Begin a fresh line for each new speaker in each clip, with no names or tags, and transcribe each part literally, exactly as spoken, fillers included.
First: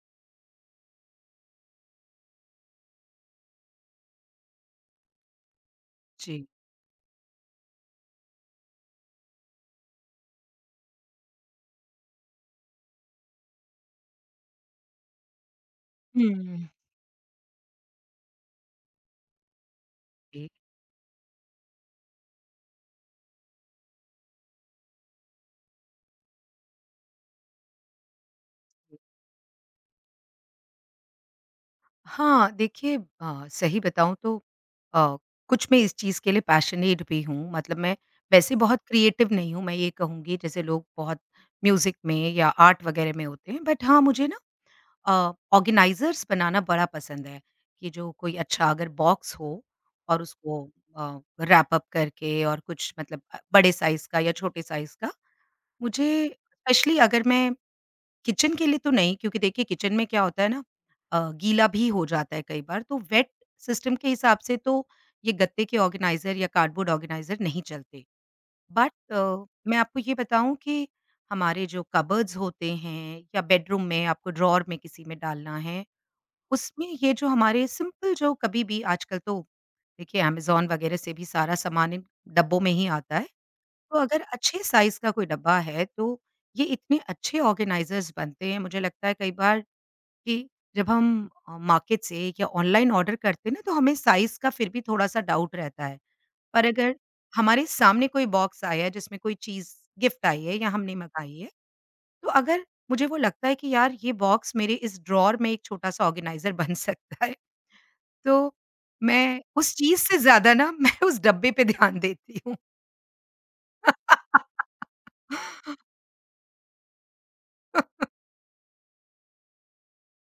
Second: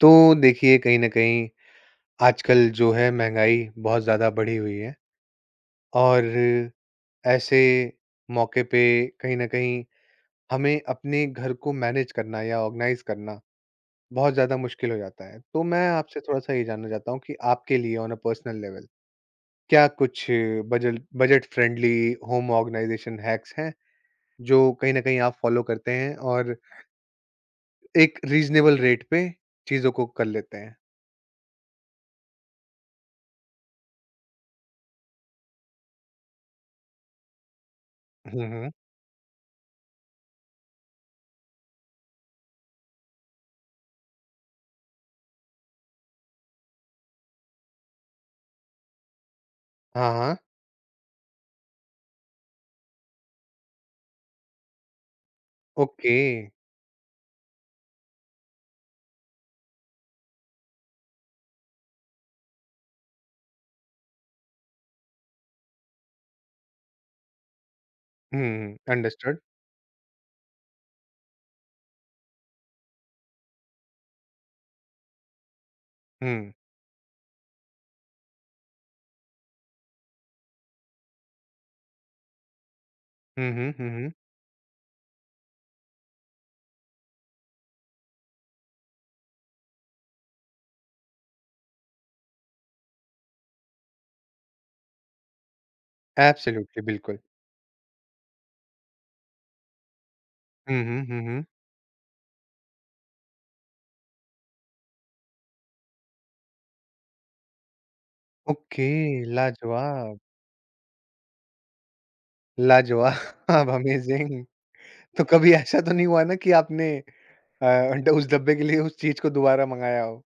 तो देखिए, कहीं न कहीं आजकल जो है महँगाई बहुत ज़्यादा बढ़ी हुई है। और
जी।
ऐसे मौके पे कहीं न कहीं हमें अपने घर को मैनेज करना या ऑर्गनाइज़ करना बहुत ज़्यादा मुश्किल हो जाता है। तो मैं आपसे थोड़ा-सा ये
हुँ।
जानना चाहता हूँ कि आपके लिए ऑन अ पर्सनल लेवल क्या कुछ
जी,
बजल budget friendly home organisation hacks हैं जो कहीं न कहीं आप फ़ॉलो करते हैं और एक रीज़नेबल
जी।
रेट पे चीज़ों को कर लेते हैं?
हाँ, देखिए अ, सही बताऊँ तो अ, कुछ मैं इस चीज़ के लिए पैशनेट भी हूँ, मतलब मैं
हुँ,
वैसे
हुँ।
बहुत क्रिएटिव नहीं हूँ, मैं ये कहूँगी जैसे लोग बहुत म्यूज़िक में या आर्ट वगैरह में होते हैं, बट हाँ, मुझे ना अ, ऑर्गेनाइज़र्स बनाना बड़ा पसंद है, कि जो कोई अच्छा अगर बॉक्स हो
हाँ,
और
हाँ।
उसको अ, रैप अप करके और कुछ मतलब अ, बड़े साइज़ का या छोटे साइज़ का।
ओके।
मुझे स्पेशली अगर मैं किचन के लिए तो नहीं, क्योंकि देखिए किचन में क्या होता है ना, अ, गीला भी हो जाता है कई बार, तो वेट सिस्टम के हिसाब से तो ये गत्ते के ऑर्गेनाइजर या कार्डबोर्ड ऑर्गेनाइजर नहीं चलते।
हुँ,
बट
अंडरस्टूड।
अ, मैं आपको ये बताऊं कि हमारे जो कबर्ड्स होते हैं या बेडरूम में आपको ड्रॉर में किसी में डालना है,
हुँ।
उसमें ये जो हमारे सिंपल, जो कभी भी आजकल तो देखिए अमेजोन वगैरह से भी सारा सामान इन डब्बों में ही आता है,
हुँ, हुँ, हुँ,
तो
हुँ।
अगर अच्छे साइज़ का कोई डब्बा है, तो ये इतने अच्छे ऑर्गेनाइज़र्स बनते हैं। मुझे लगता है कई बार कि जब हम अ, मार्केट से या ऑनलाइन ऑर्डर करते हैं ना, तो हमें साइज़ का फिर भी थोड़ा-सा डाउट रहता है। पर
एब्सोल्युटली,
अगर
बिल्कुल।
हमारे सामने कोई बॉक्स आया है, जिसमें कोई चीज़ गिफ्ट आई है या
हुँ,
हमने
हुँ, हुँ,
मँगाई
हुँ।
है, तो अगर मुझे वो लगता है कि यार, ये बॉक्स मेरे इस ड्रॉवर में एक छोटा-सा ऑर्गेनाइज़र बन सकता है, तो
ओके,
मैं उस चीज़
लाजवाब!
से ज़्यादा ना, मैं उस डब्बे पे ध्यान देती हूँ।
लाजवाब! अमेज़िंग! तो कभी ऐसा तो नहीं हुआ ना कि आपने अ, उस डब्बे के लिए उस चीज़ को दोबारा मँगाया हो?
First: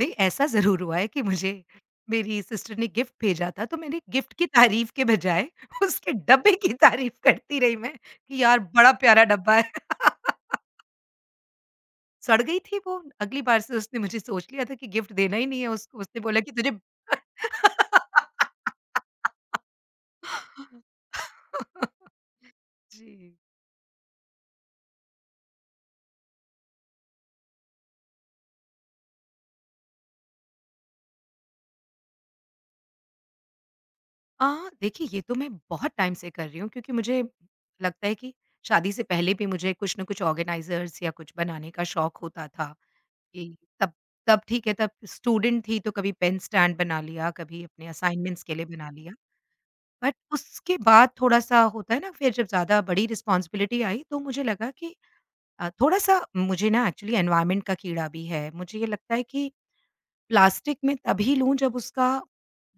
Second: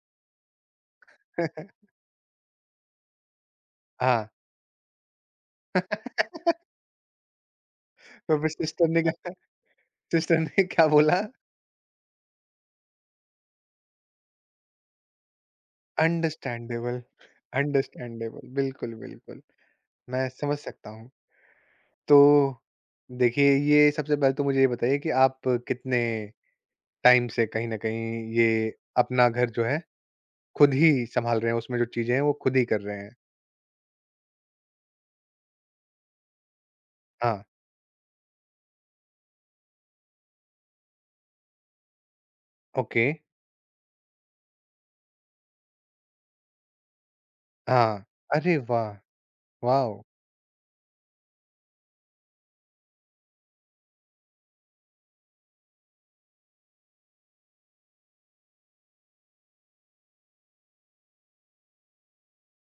नहीं, ऐसा ज़रूर हुआ है कि मुझे मेरी सिस्टर ने गिफ्ट भेजा था, तो मैंने
हाँ,
गिफ्ट की तारीफ़ के बजाय उसके डब्बे की तारीफ़ करती रही मैं,
तो
कि
फिर
यार
सिस्टर
बड़ा
ने
प्यारा
क्या
डब्बा है।
सिस्टर ने क्या बोला?
सड़ गई थी वो, अगली बार से उसने मुझे सोच लिया था कि गिफ्ट देना ही नहीं है उसको, उसने बोला कि तुझे
अंडरस्टैंडेबल, अंडरस्टैंडेबल। बिल्कुल, बिल्कुल। मैं समझ सकता हूँ। तो
जी।
देखिए, ये सबसे पहले तो मुझे ये बताइए कि आप कितने टाइम से कहीं न कहीं ये अपना घर जो है, खुद ही सँभाल रहे हैं, उसमें जो चीज़ें हैं वो खुद ही कर रहे हैं।
अ, देखिए ये तो मैं बहुत टाइम से कर रही हूँ, क्योंकि मुझे
हाँ,
लगता है कि शादी से पहले भी मुझे कुछ न कुछ ऑर्गेनाइज़र्स या कुछ बनाने का शौक होता था।
ओके,
जी, तब तब ठीक है, तब स्टूडेंट थी, तो कभी पेन स्टैंड बना लिया, कभी अपने
हाँ।
असाइनमेंट्स के
अरे
लिए बना
वाह!
लिया।
वॉव!
बट उसके बाद थोड़ा-सा होता है ना, फिर जब ज़्यादा बड़ी रिस्पॉन्सिबिलिटी आई तो मुझे लगा कि अ, थोड़ा-सा मुझे ना एक्चुअली एनवायरनमेंट का कीड़ा भी है। मुझे ये लगता है कि प्लास्टिक मैं तभी लूँ जब उसका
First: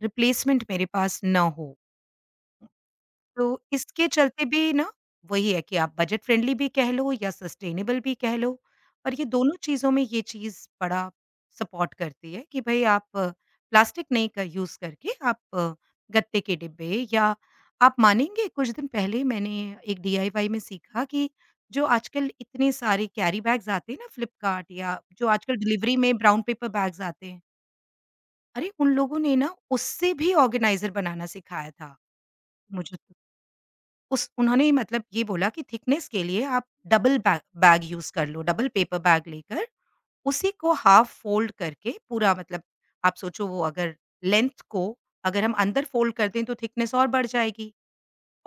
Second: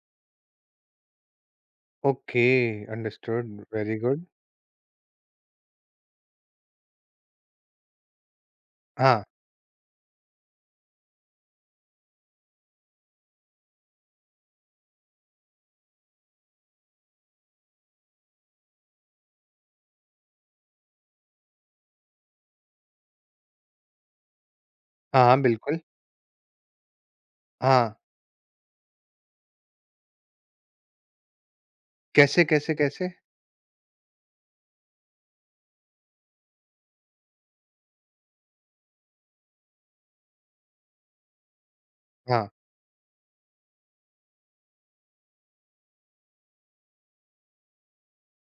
रिप्लेसमेंट मेरे पास ना हो।
ओके, अंडरस्टूड,
तो
वेरी
इसके
गुड।
चलते भी ना वही है कि आप बजट फ्रेंडली भी कह लो या सस्टेनेबल भी कह लो, और
हाँ,
ये दोनों चीज़ों में ये चीज़ बड़ा सपोर्ट करती है कि भाई आप प्लास्टिक नहीं का यूज़ करके आप अ, गत्ते के डिब्बे, या आप मानेंगे कुछ दिन पहले मैंने एक डीआईवाई में सीखा कि जो आजकल इतने सारे कैरी बैग्स आते हैं ना फ्लिपकार्ट, या
हाँ,
जो
हाँ,
आजकल
बिल्कुल।
डिलीवरी में ब्राउन पेपर बैग्स आते हैं,
हाँ,
अरे उन लोगों ने ना उससे भी ऑर्गेनाइजर बनाना सिखाया था।
कैसे, कैसे,
मुझे
कैसे?
तो उस उन्होंने ही मतलब ये बोला कि थिकनेस के लिए आप डबल बै बैग यूज़ कर लो, डबल पेपर बैग लेकर उसी को हाफ फ़ोल्ड करके पूरा,
हाँ,
मतलब आप सोचो वो अगर लेंथ को अगर हम अंदर फ़ोल्ड कर दें तो थिकनेस और बढ़ जाएगी।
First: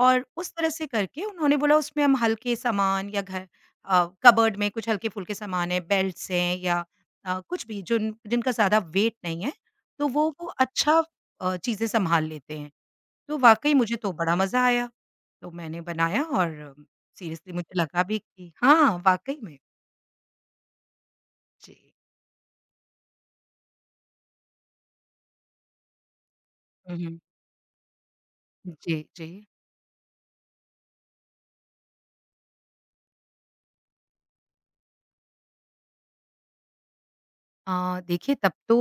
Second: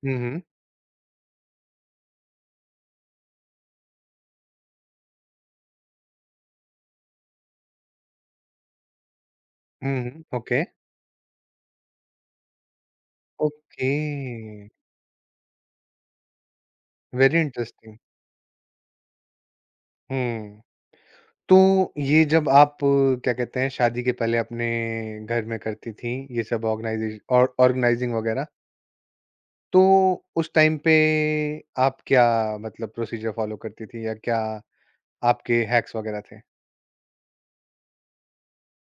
हुँ,
और
हुँ,
उस तरह से करके उन्होंने बोला उसमें हम हल्के सामान या घर अ, कबर्ड में कुछ हल्के-फुल्के सामान हैं, बेल्ट्स हैं या अ, कुछ भी जिन जिनका ज़्यादा वेट नहीं है,
हुँ,
तो
हुँ,
वो वो
ओके,
अच्छा अ, चीज़ें सँभाल लेते हैं। तो वाक़ई
ओके,
मुझे तो बड़ा मज़ा आया। तो मैंने बनाया, और
वेरी
सीरियसली मुझे
इंटरेस्टिंग।
लगा भी कि हाँ, वाक़ई में।
हुँ, तो
जी।
ये जब आप अ, क्या कहते हैं शादी के पहले अपने घर में करती थीं, ये सब
हुँ,
ऑर्गेनाइज़े
हुँ।
और ऑर्गेनाइज़िंग वगैरह,
जी, जी।
तो उस टाइम पे आप क्या मतलब प्रोसीजर फॉलो करती थी या क्या आपके हैक्स वगैरह थे?
अ, देखिए तब तो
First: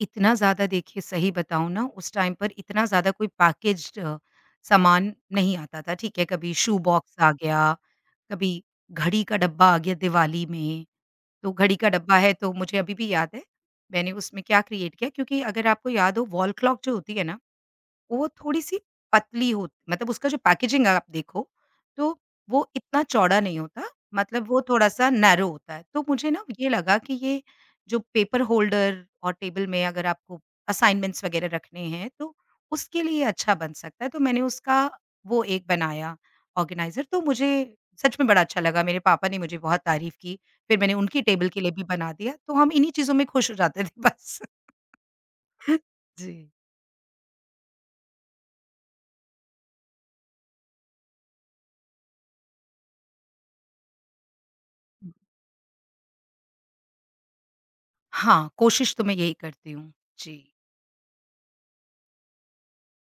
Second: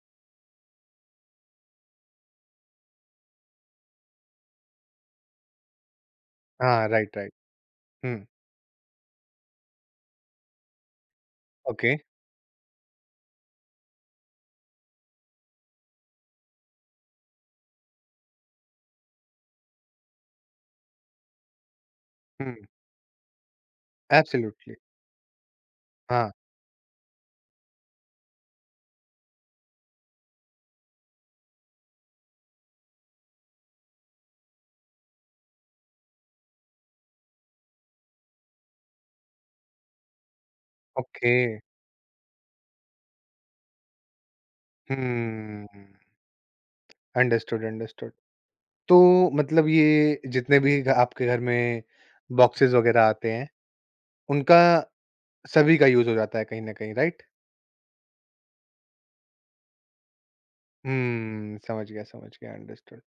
इतना ज़्यादा, देखिए सही बताऊँ ना उस टाइम पर इतना ज़्यादा कोई पैकेज्ड अ, सामान नहीं आता था, ठीक है? कभी शू
हाँ, राइट,
बॉक्स आ
राइट।
गया,
हुँ,
कभी घड़ी का डब्बा आ गया दिवाली में। तो घड़ी का
ओके।
डब्बा है तो मुझे अभी भी याद है, मैंने उसमें क्या क्रिएट किया, क्योंकि अगर आपको याद हो वॉल क्लॉक जो होती है ना, वो थोड़ी-सी पतली हो, मतलब उसका जो पैकेजिंग आप देखो, तो
हुँ,
वो इतना चौड़ा नहीं होता, मतलब वो
एब्सोल्युटली।
थोड़ा-सा नैरो होता है। तो
हाँ,
मुझे ना ये लगा कि ये जो पेपर होल्डर और टेबल में अगर आपको असाइनमेंट्स वगैरह रखने हैं, तो उसके लिए अच्छा बन सकता है। तो मैंने उसका वो एक बनाया ऑर्गेनाइज़र, तो मुझे सच में बड़ा अच्छा लगा। मेरे पापा ने मुझे बहुत तारीफ़ की, फिर मैंने उनकी
ओके।
टेबल के लिए भी बना दिया, तो हम इन्हीं चीज़ों में खुश हो जाते थे बस।
हुँ,
जी।
Understood, understood. तो मतलब ये जितने भी घ आपके घर में बॉक्सेज़ वगैरह आते हैं, उनका सभी का यूज़ हो जाता है कहीं न कहीं, राइट?
हाँ, कोशिश तो मैं यही करती हूँ। जी।
हुँ, समझ गया, समझ गया, अंडरस्टूड।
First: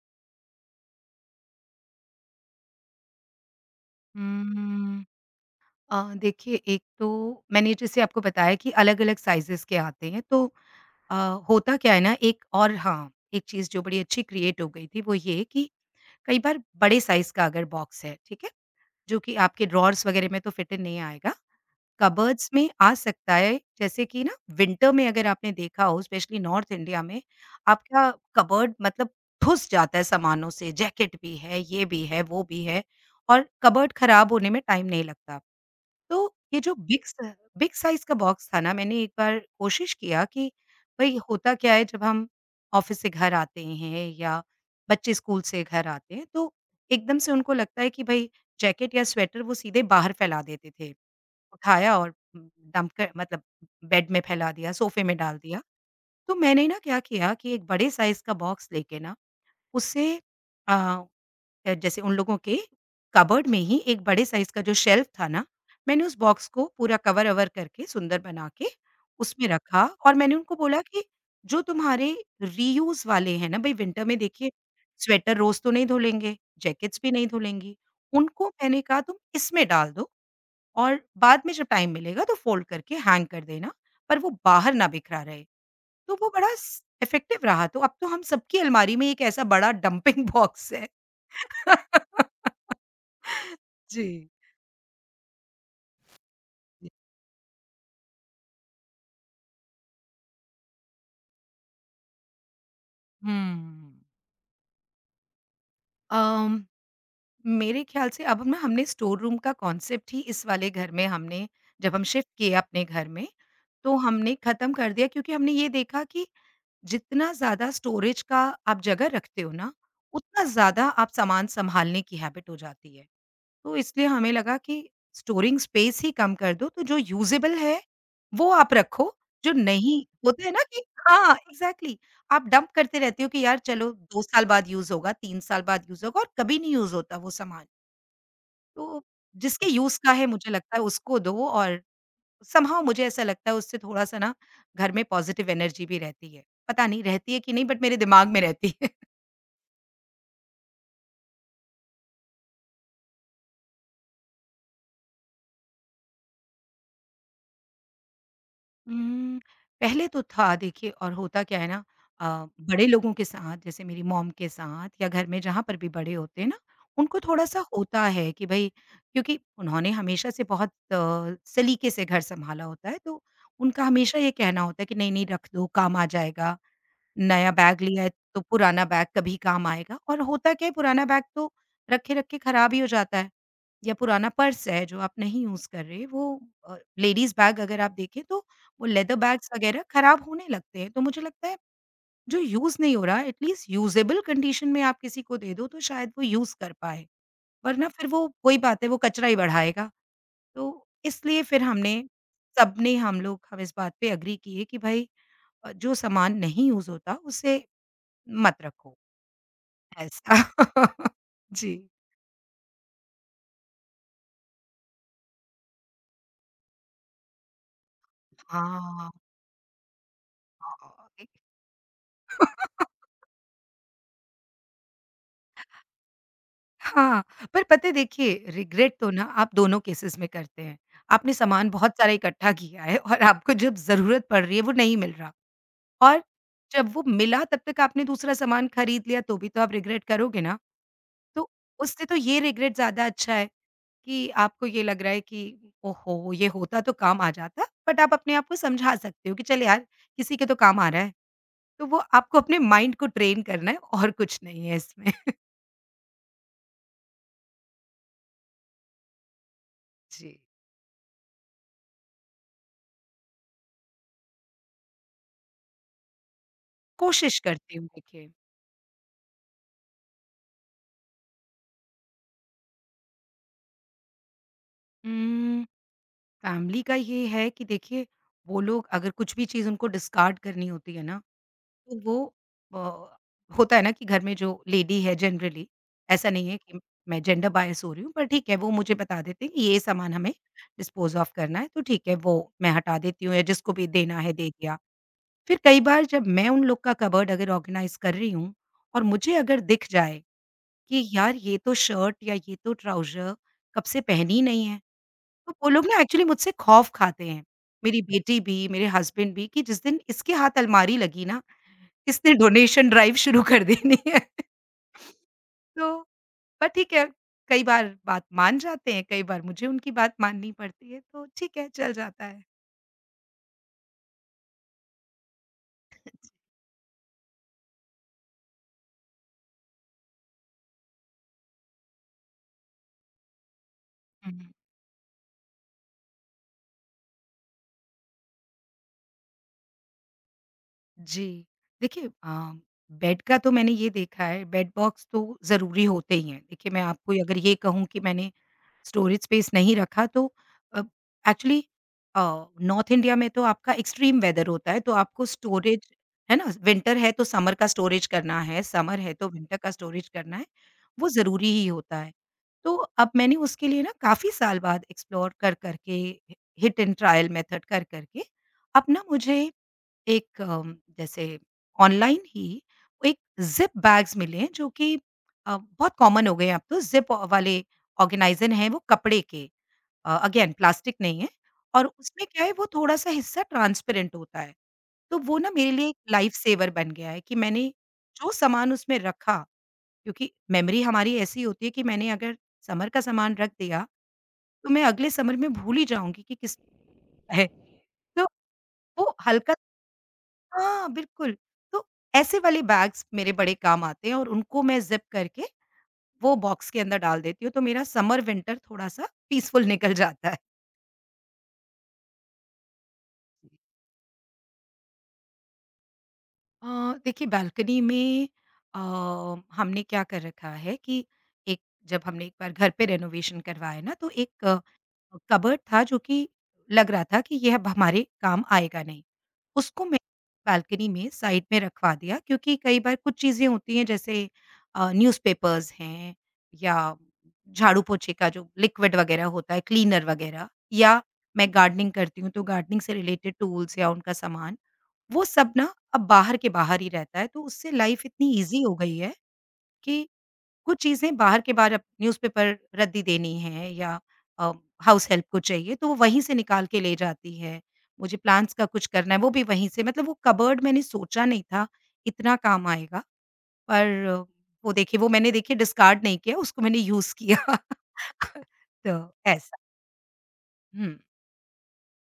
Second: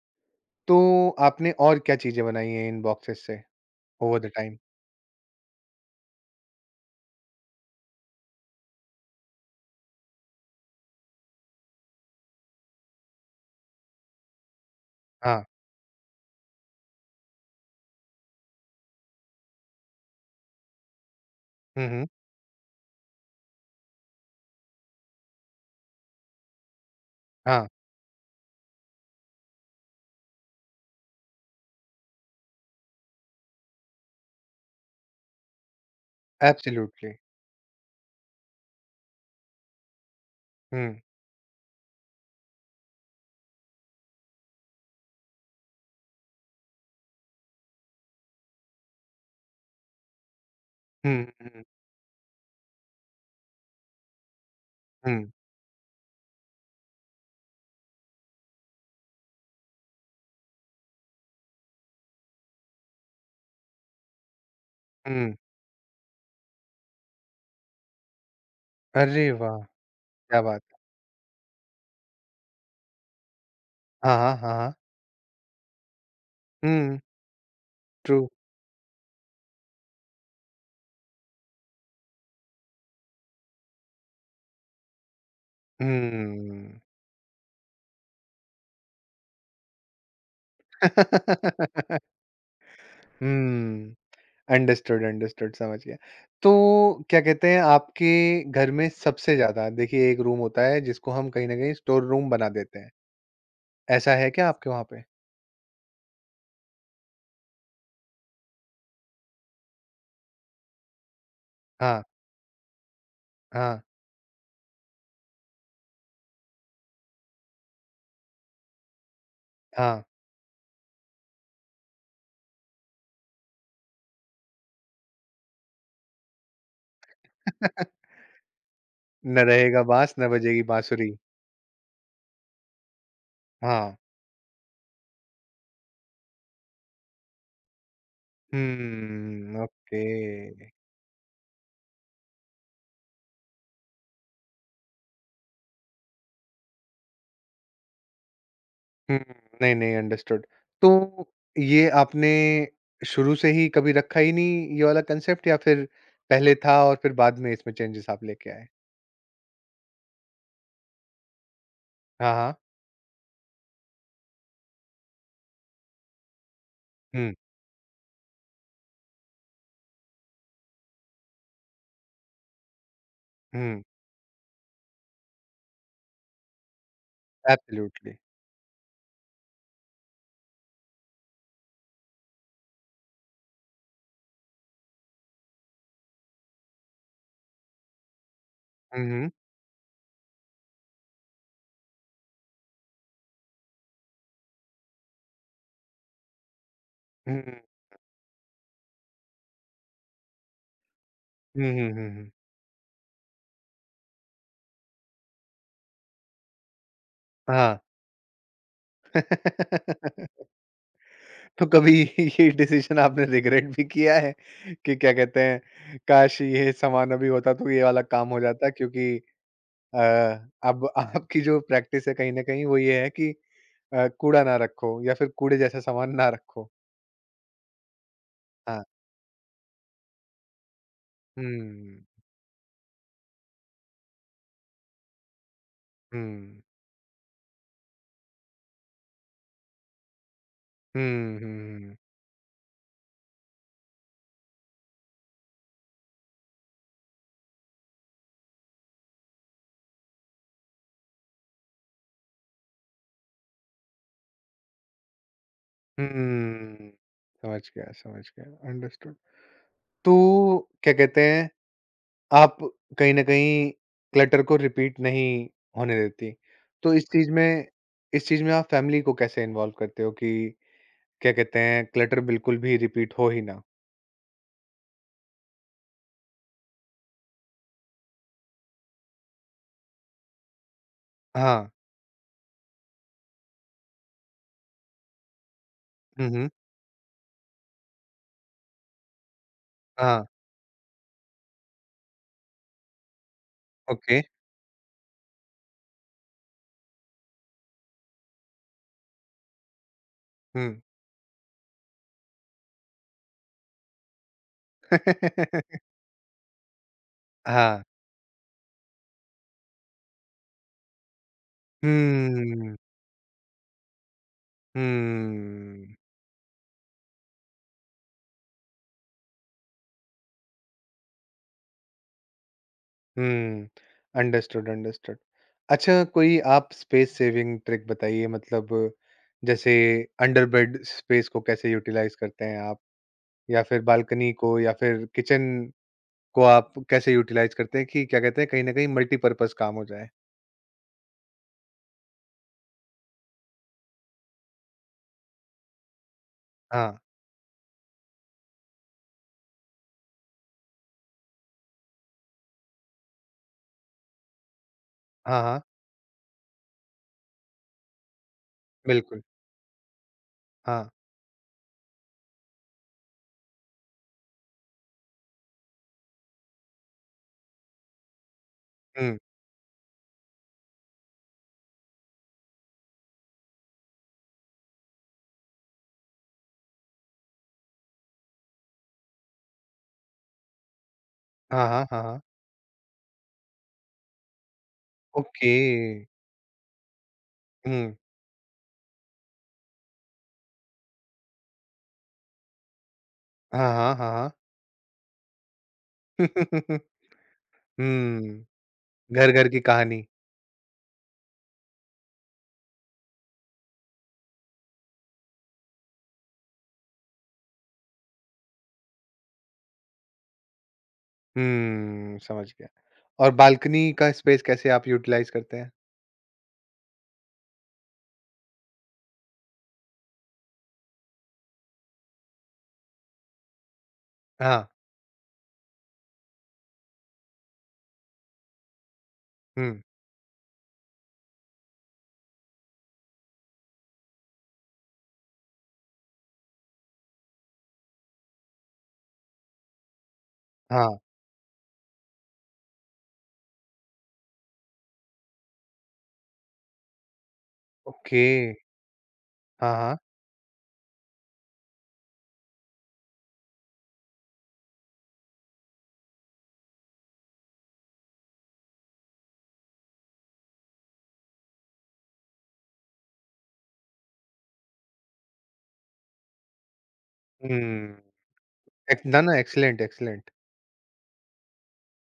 तो आपने और क्या चीज़ें बनाई हैं इन बॉक्सेज़ से ओवर द टाइम?
हुँ। अ, देखिए एक तो मैंने जैसे आपको बताया कि अलग-अलग साइज़ेज़ के आते हैं, तो अ, होता क्या है ना, एक, और हाँ, एक चीज़ जो बड़ी अच्छी क्रिएट हो गई थी वो ये
हाँ।
कि कई बार बड़े साइज़ का अगर बॉक्स है, ठीक है? जो कि आपके ड्रॉवर्स वग़ैरह में तो फिट इन नहीं आएगा।
हुँ, हुँ।
कबर्ड्स में आ सकता है, जैसे कि ना विंटर में अगर आपने देखा हो स्पेशली नॉर्थ इंडिया में,
हाँ।
आपका कबर्ड मतलब ठुस जाता है सामानों से, जैकेट भी है, ये भी है, वो भी है, और कबर्ड खराब होने में टाइम नहीं लगता। तो ये जो बिग
एब्सोल्युटली।
स बिग साइज़ का बॉक्स था ना, मैंने एक बार कोशिश किया कि
हुँ,
भई होता क्या है जब हम ऑफ़िस से घर आते हैं या बच्चे स्कूल से घर आते हैं, तो एकदम से उनको लगता है कि भई जैकेट या स्वेटर वो सीधे बाहर फैला देते थे।
हुँ, हुँ,
उठाया और डंप कर, मतलब बेड में फैला दिया, सोफ़े
हुँ,
में डाल दिया। तो मैंने ना क्या किया कि एक बड़े साइज़ का बॉक्स लेके ना उससे अ अ, जैसे उन लोगों के कबर्ड में ही एक बड़े साइज़ का जो शेल्फ़ था
हुँ।
ना, मैंने उस बॉक्स को पूरा कवर-अवर करके सुंदर बना के
अरे
उसमें
वाह!
रखा, और मैंने
क्या
उनको
बात है।
बोला कि जो तुम्हारे रीयूज़ वाले हैं ना भई, विंटर
हाँ,
में
हाँ,
देखिए
हाँ, हाँ।
स्वेटर रोज़ तो नहीं धुलेंगे,
हुँ,
जैकेट्स भी नहीं धुलेंगी।
ट्रू।
उनको मैंने कहा तुम इसमें डाल दो और बाद में जब टाइम मिलेगा तो फोल्ड करके हैंग कर देना, पर वो बाहर ना बिखरा रहे। तो वो बड़ा
हुँ।
स इफ़ेक्टिव रहा, तो अब तो हम सबकी अलमारी में एक ऐसा बड़ा डंपिंग बॉक्स
हुँ।
है। जी।
अंडरस्टूड, अंडरस्टूड समझ गया। तो क्या कहते हैं आपके घर में सबसे ज़्यादा देखिए एक रूम होता है जिसको हम कहीं न कहीं स्टोर रूम बना देते हैं।
हुँ।
ऐसा है क्या आपके वहाँ पे?
अम, मेरे ख़्याल से अब ना हमने स्टोर रूम का कॉन्सेप्ट ही इस वाले घर में, हमने जब
हाँ,
हम शिफ्ट किए अपने घर में,
हाँ,
तो हमने ख़त्म कर दिया, क्योंकि हमने ये देखा कि जितना ज़्यादा स्टोरेज का आप जगह रखते हो ना,
हाँ।
उतना ज़्यादा आप सामान सँभालने की हैबिट हो जाती है। तो इसलिए हमें लगा कि स्टोरिंग स्पेस ही कम कर दो, तो जो यूज़ेबल है वो आप रखो,
ना
जो
रहेगा
नहीं
बाँस ना
होता है
बजेगी
ना कि,
बाँसुरी।
हाँ, एग्ज़ैक्टली, आप डंप करते रहते हो कि यार चलो
हाँ।
दो साल बाद यूज़ होगा, तीन साल बाद यूज़ होगा, और कभी नहीं यूज़ होता वो सामान। तो
हुँ,
जिसके
ओके।
यूज़ का है मुझे लगता है उसको दो, और समहाउ मुझे ऐसा लगता है उससे थोड़ा-सा ना घर में पॉज़िटिव एनर्जी भी रहती है। पता नहीं रहती है कि नहीं, बट मेरे दिमाग में रहती है।
हुँ, नहीं, नहीं अंडरस्टूड। तो ये आपने शुरू से ही कभी रखा ही नहीं ये वाला कंसेप्ट, या फिर पहले था और फिर बाद में इसमें चेंजेस आप लेके आए?
हुँ। पहले तो था देखिए, और होता क्या है ना, अ,
हाँ, हाँ।
बड़े लोगों के साथ जैसे मेरी मॉम के साथ या घर में जहाँ पर भी बड़े होते हैं ना, उनको
हुँ,
थोड़ा-सा होता है कि भई, क्योंकि उन्होंने हमेशा से बहुत अ, सलीके से घर सँभाला होता है, तो
हुँ,
उनका हमेशा ये कहना होता है कि नहीं-नहीं रख दो काम आ जाएगा। नया बैग लिया है
एब्सोल्युटली।
तो पुराना बैग कभी काम आएगा, और होता क्या है पुराना बैग तो रखे-रखे खराब ही हो जाता है, या पुराना पर्स है जो आप नहीं यूज़ कर रहे वो, अ, लेडीज़ बैग अगर आप देखें तो वो
हुँ,
लेदर
हुँ।
बैग्स वगैरह खराब होने लगते हैं। तो मुझे लगता है जो यूज़ नहीं हो रहा एटलीस्ट यूज़ेबल कंडीशन में आप किसी को दे दो, तो शायद वो यूज़ कर पाए।
हुँ,
वरना फिर वो वही बात है, वो कचरा ही बढ़ाएगा। तो इसलिए फिर
हुँ, हुँ,
हमने
हुँ, हुँ।
सबने हम लोग हम इस बात पे एग्री किए कि भाई अ, जो सामान नहीं यूज़ होता उसे
हाँ।
मत रखो, ऐसा।
तो
जी।
कभी ये डिसीज़न आपने रिग्रेट भी किया है कि क्या कहते हैं, काश ये सामान अभी होता तो ये वाला काम हो जाता,
हाँ,
क्योंकि
हाँ।
अ, अब आपकी जो प्रैक्टिस है कहीं न कहीं वो ये है कि अ, कूड़ा ना रखो या फिर कूड़े जैसा सामान ना रखो।
हाँ, पर पता है, देखिए
हाँ।
रिग्रेट तो ना आप दोनों केसेस में करते हैं। आपने सामान बहुत
हुँ,
सारा इकट्ठा किया है और आपको जब ज़रूरत पड़ रही है वो नहीं मिल रहा, और
हुँ,
जब वो मिला तब तक आपने दूसरा सामान खरीद लिया, तो भी तो आप रिग्रेट करोगे ना। तो
हुँ,
उससे तो ये रिग्रेट ज़्यादा अच्छा है कि आपको ये लग रहा है कि ओहो! ये होता तो काम आ जाता बट आप अपने आप को समझा सकते हो कि चल यार किसी के तो काम आ रहा है। तो वो आपको अपने माइंड को ट्रेन करना है और कुछ नहीं है इसमें।
हुँ, हुँ। समझ गया, समझ गया, अंडरस्टूड।
जी।
तो क्या कहते हैं, आप कहीं न कहीं क्लटर को रिपीट नहीं होने देती। तो इस चीज़
कोशिश
में
करती हूँ
इस
देखिए।
चीज़ में आप फैमिली को कैसे इन्वॉल्व करते हो कि क्या कहते हैं, क्लटर बिल्कुल भी रिपीट हो ही ना?
उम, फैमिली का ये है कि देखिए वो लोग अगर कुछ भी चीज़ उनको डिस्कार्ड करनी होती है ना,
हाँ।
तो वो अ, होता है ना कि घर में जो लेडी है जनरली,
हुँ,
ऐसा नहीं
हुँ।
है कि मैं जेंडर बायस हो रही हूँ पर ठीक है वो मुझे बता देते हैं कि ये सामान
हाँ,
हमें डिस्पोज़ ऑफ करना है तो ठीक है वो मैं हटा देती हूँ या जिसको भी देना
ओके।
है दे दिया। फिर कई बार जब मैं उन लोग का कबर्ड अगर ऑर्गेनाइज़ कर रही हूँ और मुझे अगर दिख जाए
हुँ।
कि यार ये तो शर्ट या ये तो ट्राउज़र कब से पहनी ही नहीं है। तो वो लोग ना एक्चुअली मुझसे खौफ़ खाते हैं।
हाँ।
मेरी बेटी भी, मेरे हस्बैंड भी कि जिस दिन इसके हाथ अलमारी लगी ना, इसने
हुँ,
डोनेशन ड्राइव शुरू कर देनी है। तो
हुँ।
पर ठीक है, कई बार बात मान जाते हैं, कई बार मुझे उनकी बात माननी पड़ती है, तो ठीक है, चल जाता है।
हुँ। Understood, understood. अच्छा, कोई आप स्पेस सेविंग ट्रिक बताइए, मतलब जैसे अंडर बेड स्पेस को कैसे यूटिलाइज़ करते हैं आप? या फिर बालकनी
हुँ।
को या फिर किचन को आप कैसे यूटिलाइज़ करते हैं कि क्या कहते हैं कहीं न कहीं मल्टीपर्पज़ काम हो जाए?
जी। देखिए अ, बेड का तो मैंने ये देखा है, बेड बॉक्स तो ज़रूरी होते ही हैं। देखिए मैं
हाँ।
आपको अगर ये कहूँ कि मैंने स्टोरेज स्पेस नहीं रखा तो अ, एक्चुअली अ, नॉर्थ इंडिया में तो आपका एक्सट्रीम वेदर होता है, तो आपको
हाँ, हाँ।
स्टोरेज है ना, विंटर है तो समर का स्टोरेज करना है, समर है
बिल्कुल।
तो विंटर का स्टोरेज करना है,
हाँ।
वो ज़रूरी ही होता है। तो अब मैंने उसके लिए ना काफ़ी साल बाद एक्सप्लोर कर-कर के हिट एंड ट्रायल मेथड कर-कर के अब ना
हुँ।
मुझे एक अम, जैसे ऑनलाइन ही एक ज़िप बैग्स मिले हैं जो कि अ, बहुत कॉमन हो गए हैं अब तो ज़िप वाले ऑर्गेनाइज़र हैं वो कपड़े के अ, अगेन प्लास्टिक नहीं है
हाँ, हाँ,
और
हाँ, हाँ।
उसमें क्या है वो थोड़ा-सा हिस्सा ट्रांसपेरेंट होता है। तो वो ना
ओके।
मेरे लिए एक लाइफ़ सेवर बन गया है कि मैंने
हुँ।
जो सामान उसमें रखा क्योंकि मेमोरी हमारी ऐसी होती है कि मैंने अगर समर का सामान रख
हाँ,
दिया,
हाँ, हाँ, हाँ।
तो मैं अगले समर में भूल ही जाऊँगी कि किस है। तो
हुँ।
वो
घर-घर
हल्का
की कहानी।
हाँ, बिल्कुल। तो ऐसे वाले बैग्स मेरे बड़े काम आते हैं और उनको मैं ज़िप करके वो बॉक्स के अंदर डाल देती हूँ, तो मेरा समर विंटर थोड़ा-सा पीसफुल निकल जाता है।
हुँ, समझ गया। और बालकनी का स्पेस कैसे आप यूटिलाइज़ करते हैं?
अ, देखिए बालकनी में अ, हमने क्या कर रखा है कि एक जब हमने एक बार घर पे रेनोवेशन करवाया ना तो एक
हाँ,
कबर्ड था जो कि लग रहा था कि ये अब हमारे काम आएगा नहीं।
हुँ,
उसको मैं बालकनी में साइड में रखवा दिया क्योंकि कई बार कुछ चीज़ें होती हैं जैसे अ, न्यूज़पेपर्स हैं या झाड़ू पोंछे का जो लिक्विड वगैरह होता है, क्लीनर वगैरह
हाँ,
या मैं गार्डनिंग करती हूँ तो गार्डनिंग से रिलेटेड टूल्स या उनका सामान, वो सब ना अब बाहर के बाहर ही रहता है। तो उससे लाइफ़
ओके।
इतनी ईज़ी हो गई है
हाँ, हाँ,
कि कुछ चीज़ें बाहर के बाहर अब न्यूज़पेपर रद्दी देनी है या अ, हाउस हेल्प को चाहिए तो वो वहीं से निकाल के ले जाती है। मुझे प्लांट्स का कुछ करना है वो भी वहीं से मतलब वो कबर्ड मैंने सोचा नहीं था इतना काम आएगा। पर अ, वो देखिए वो मैंने देखिए डिस्कार्ड नहीं किया उसको मैंने यूज़ किया।
हुँ।
तो
एक ना, ना,
ऐसा।
Excellent, excellent.
हुँ,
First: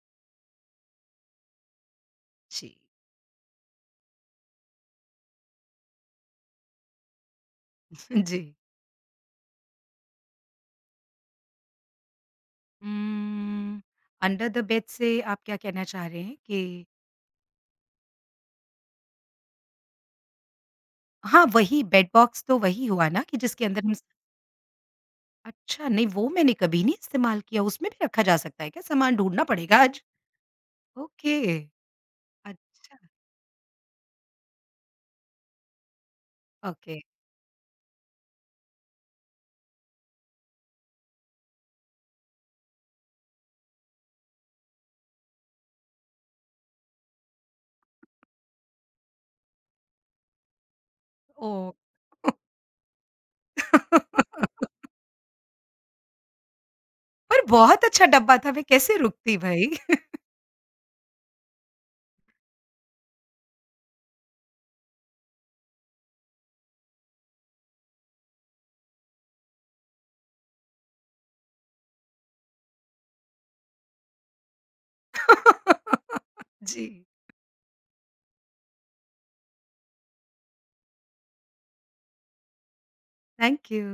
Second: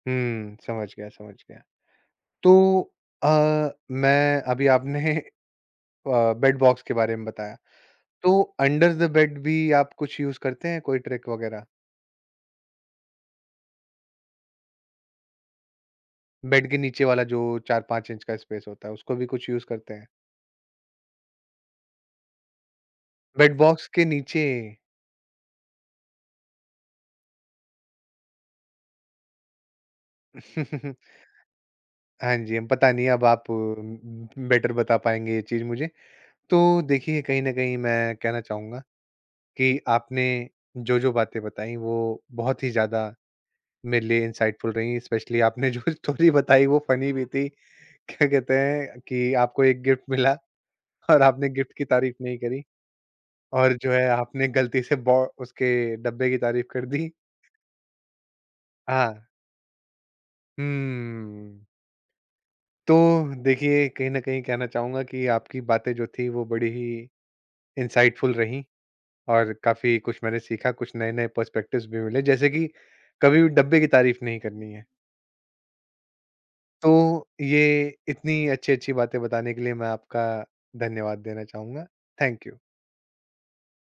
हुँ, समझ गया, समझ गया।
जी।
तो अ, मैं अभी आपने अ, बेड बॉक्स के बारे में बताया, तो
जी।
अंडर द बेड भी आप कुछ यूज़ करते हैं, कोई ट्रिक वगैरह?
उम्म, अंडर द बेड से आप क्या कहना चाह रहे हैं कि
बेड के नीचे वाला जो चार पाँच इंच का स्पेस होता है, उसको भी कुछ यूज़ करते हैं?
हाँ, वही बेड बॉक्स तो वही हुआ ना कि
बेड
जिसके अंदर
बॉक्स
हम
के नीचे।
अच्छा, नहीं वो मैंने कभी नहीं इस्तेमाल किया, उसमें भी रखा जा सकता है क्या? सामान ढूँढना पड़ेगा आज। ओके,
हाँ जी, अब पता
अच्छा,
नहीं अब आप बेटर बता पाएँगे ये चीज़ मुझे। तो
ओके,
देखिए कहीं न कहीं मैं कहना चाहूँगा कि आपने जो-जो बातें बताई वो बहुत ही ज़्यादा मेरे लिए इनसाइटफुल रहीं। स्पेशली आपने जो स्टोरी बताई वो फ़नी भी थी। क्या कहते हैं कि आपको एक गिफ्ट मिला और आपने
ओह!
गिफ्ट की तारीफ़ नहीं करी और जो है आपने गलती से बॉ उसके डब्बे की तारीफ़ कर दी।
पर बहुत अच्छा डब्बा था, मैं कैसे
हाँ,
रुकती भई?
हुँ। तो देखिए कहीं न कहीं कहना चाहूँगा कि आपकी बातें जो थी वो बड़ी ही इंसाइटफुल रहीं और काफ़ी कुछ मैंने सीखा, कुछ नए-नए पर्सपेक्टिव्स भी मिले, जैसे कि कभी भी डब्बे की तारीफ़ नहीं करनी है।
जी,
तो ये इतनी अच्छी-अच्छी बातें बताने के लिए मैं आपका धन्यवाद देना चाहूँगा। Thank you.
Thank you.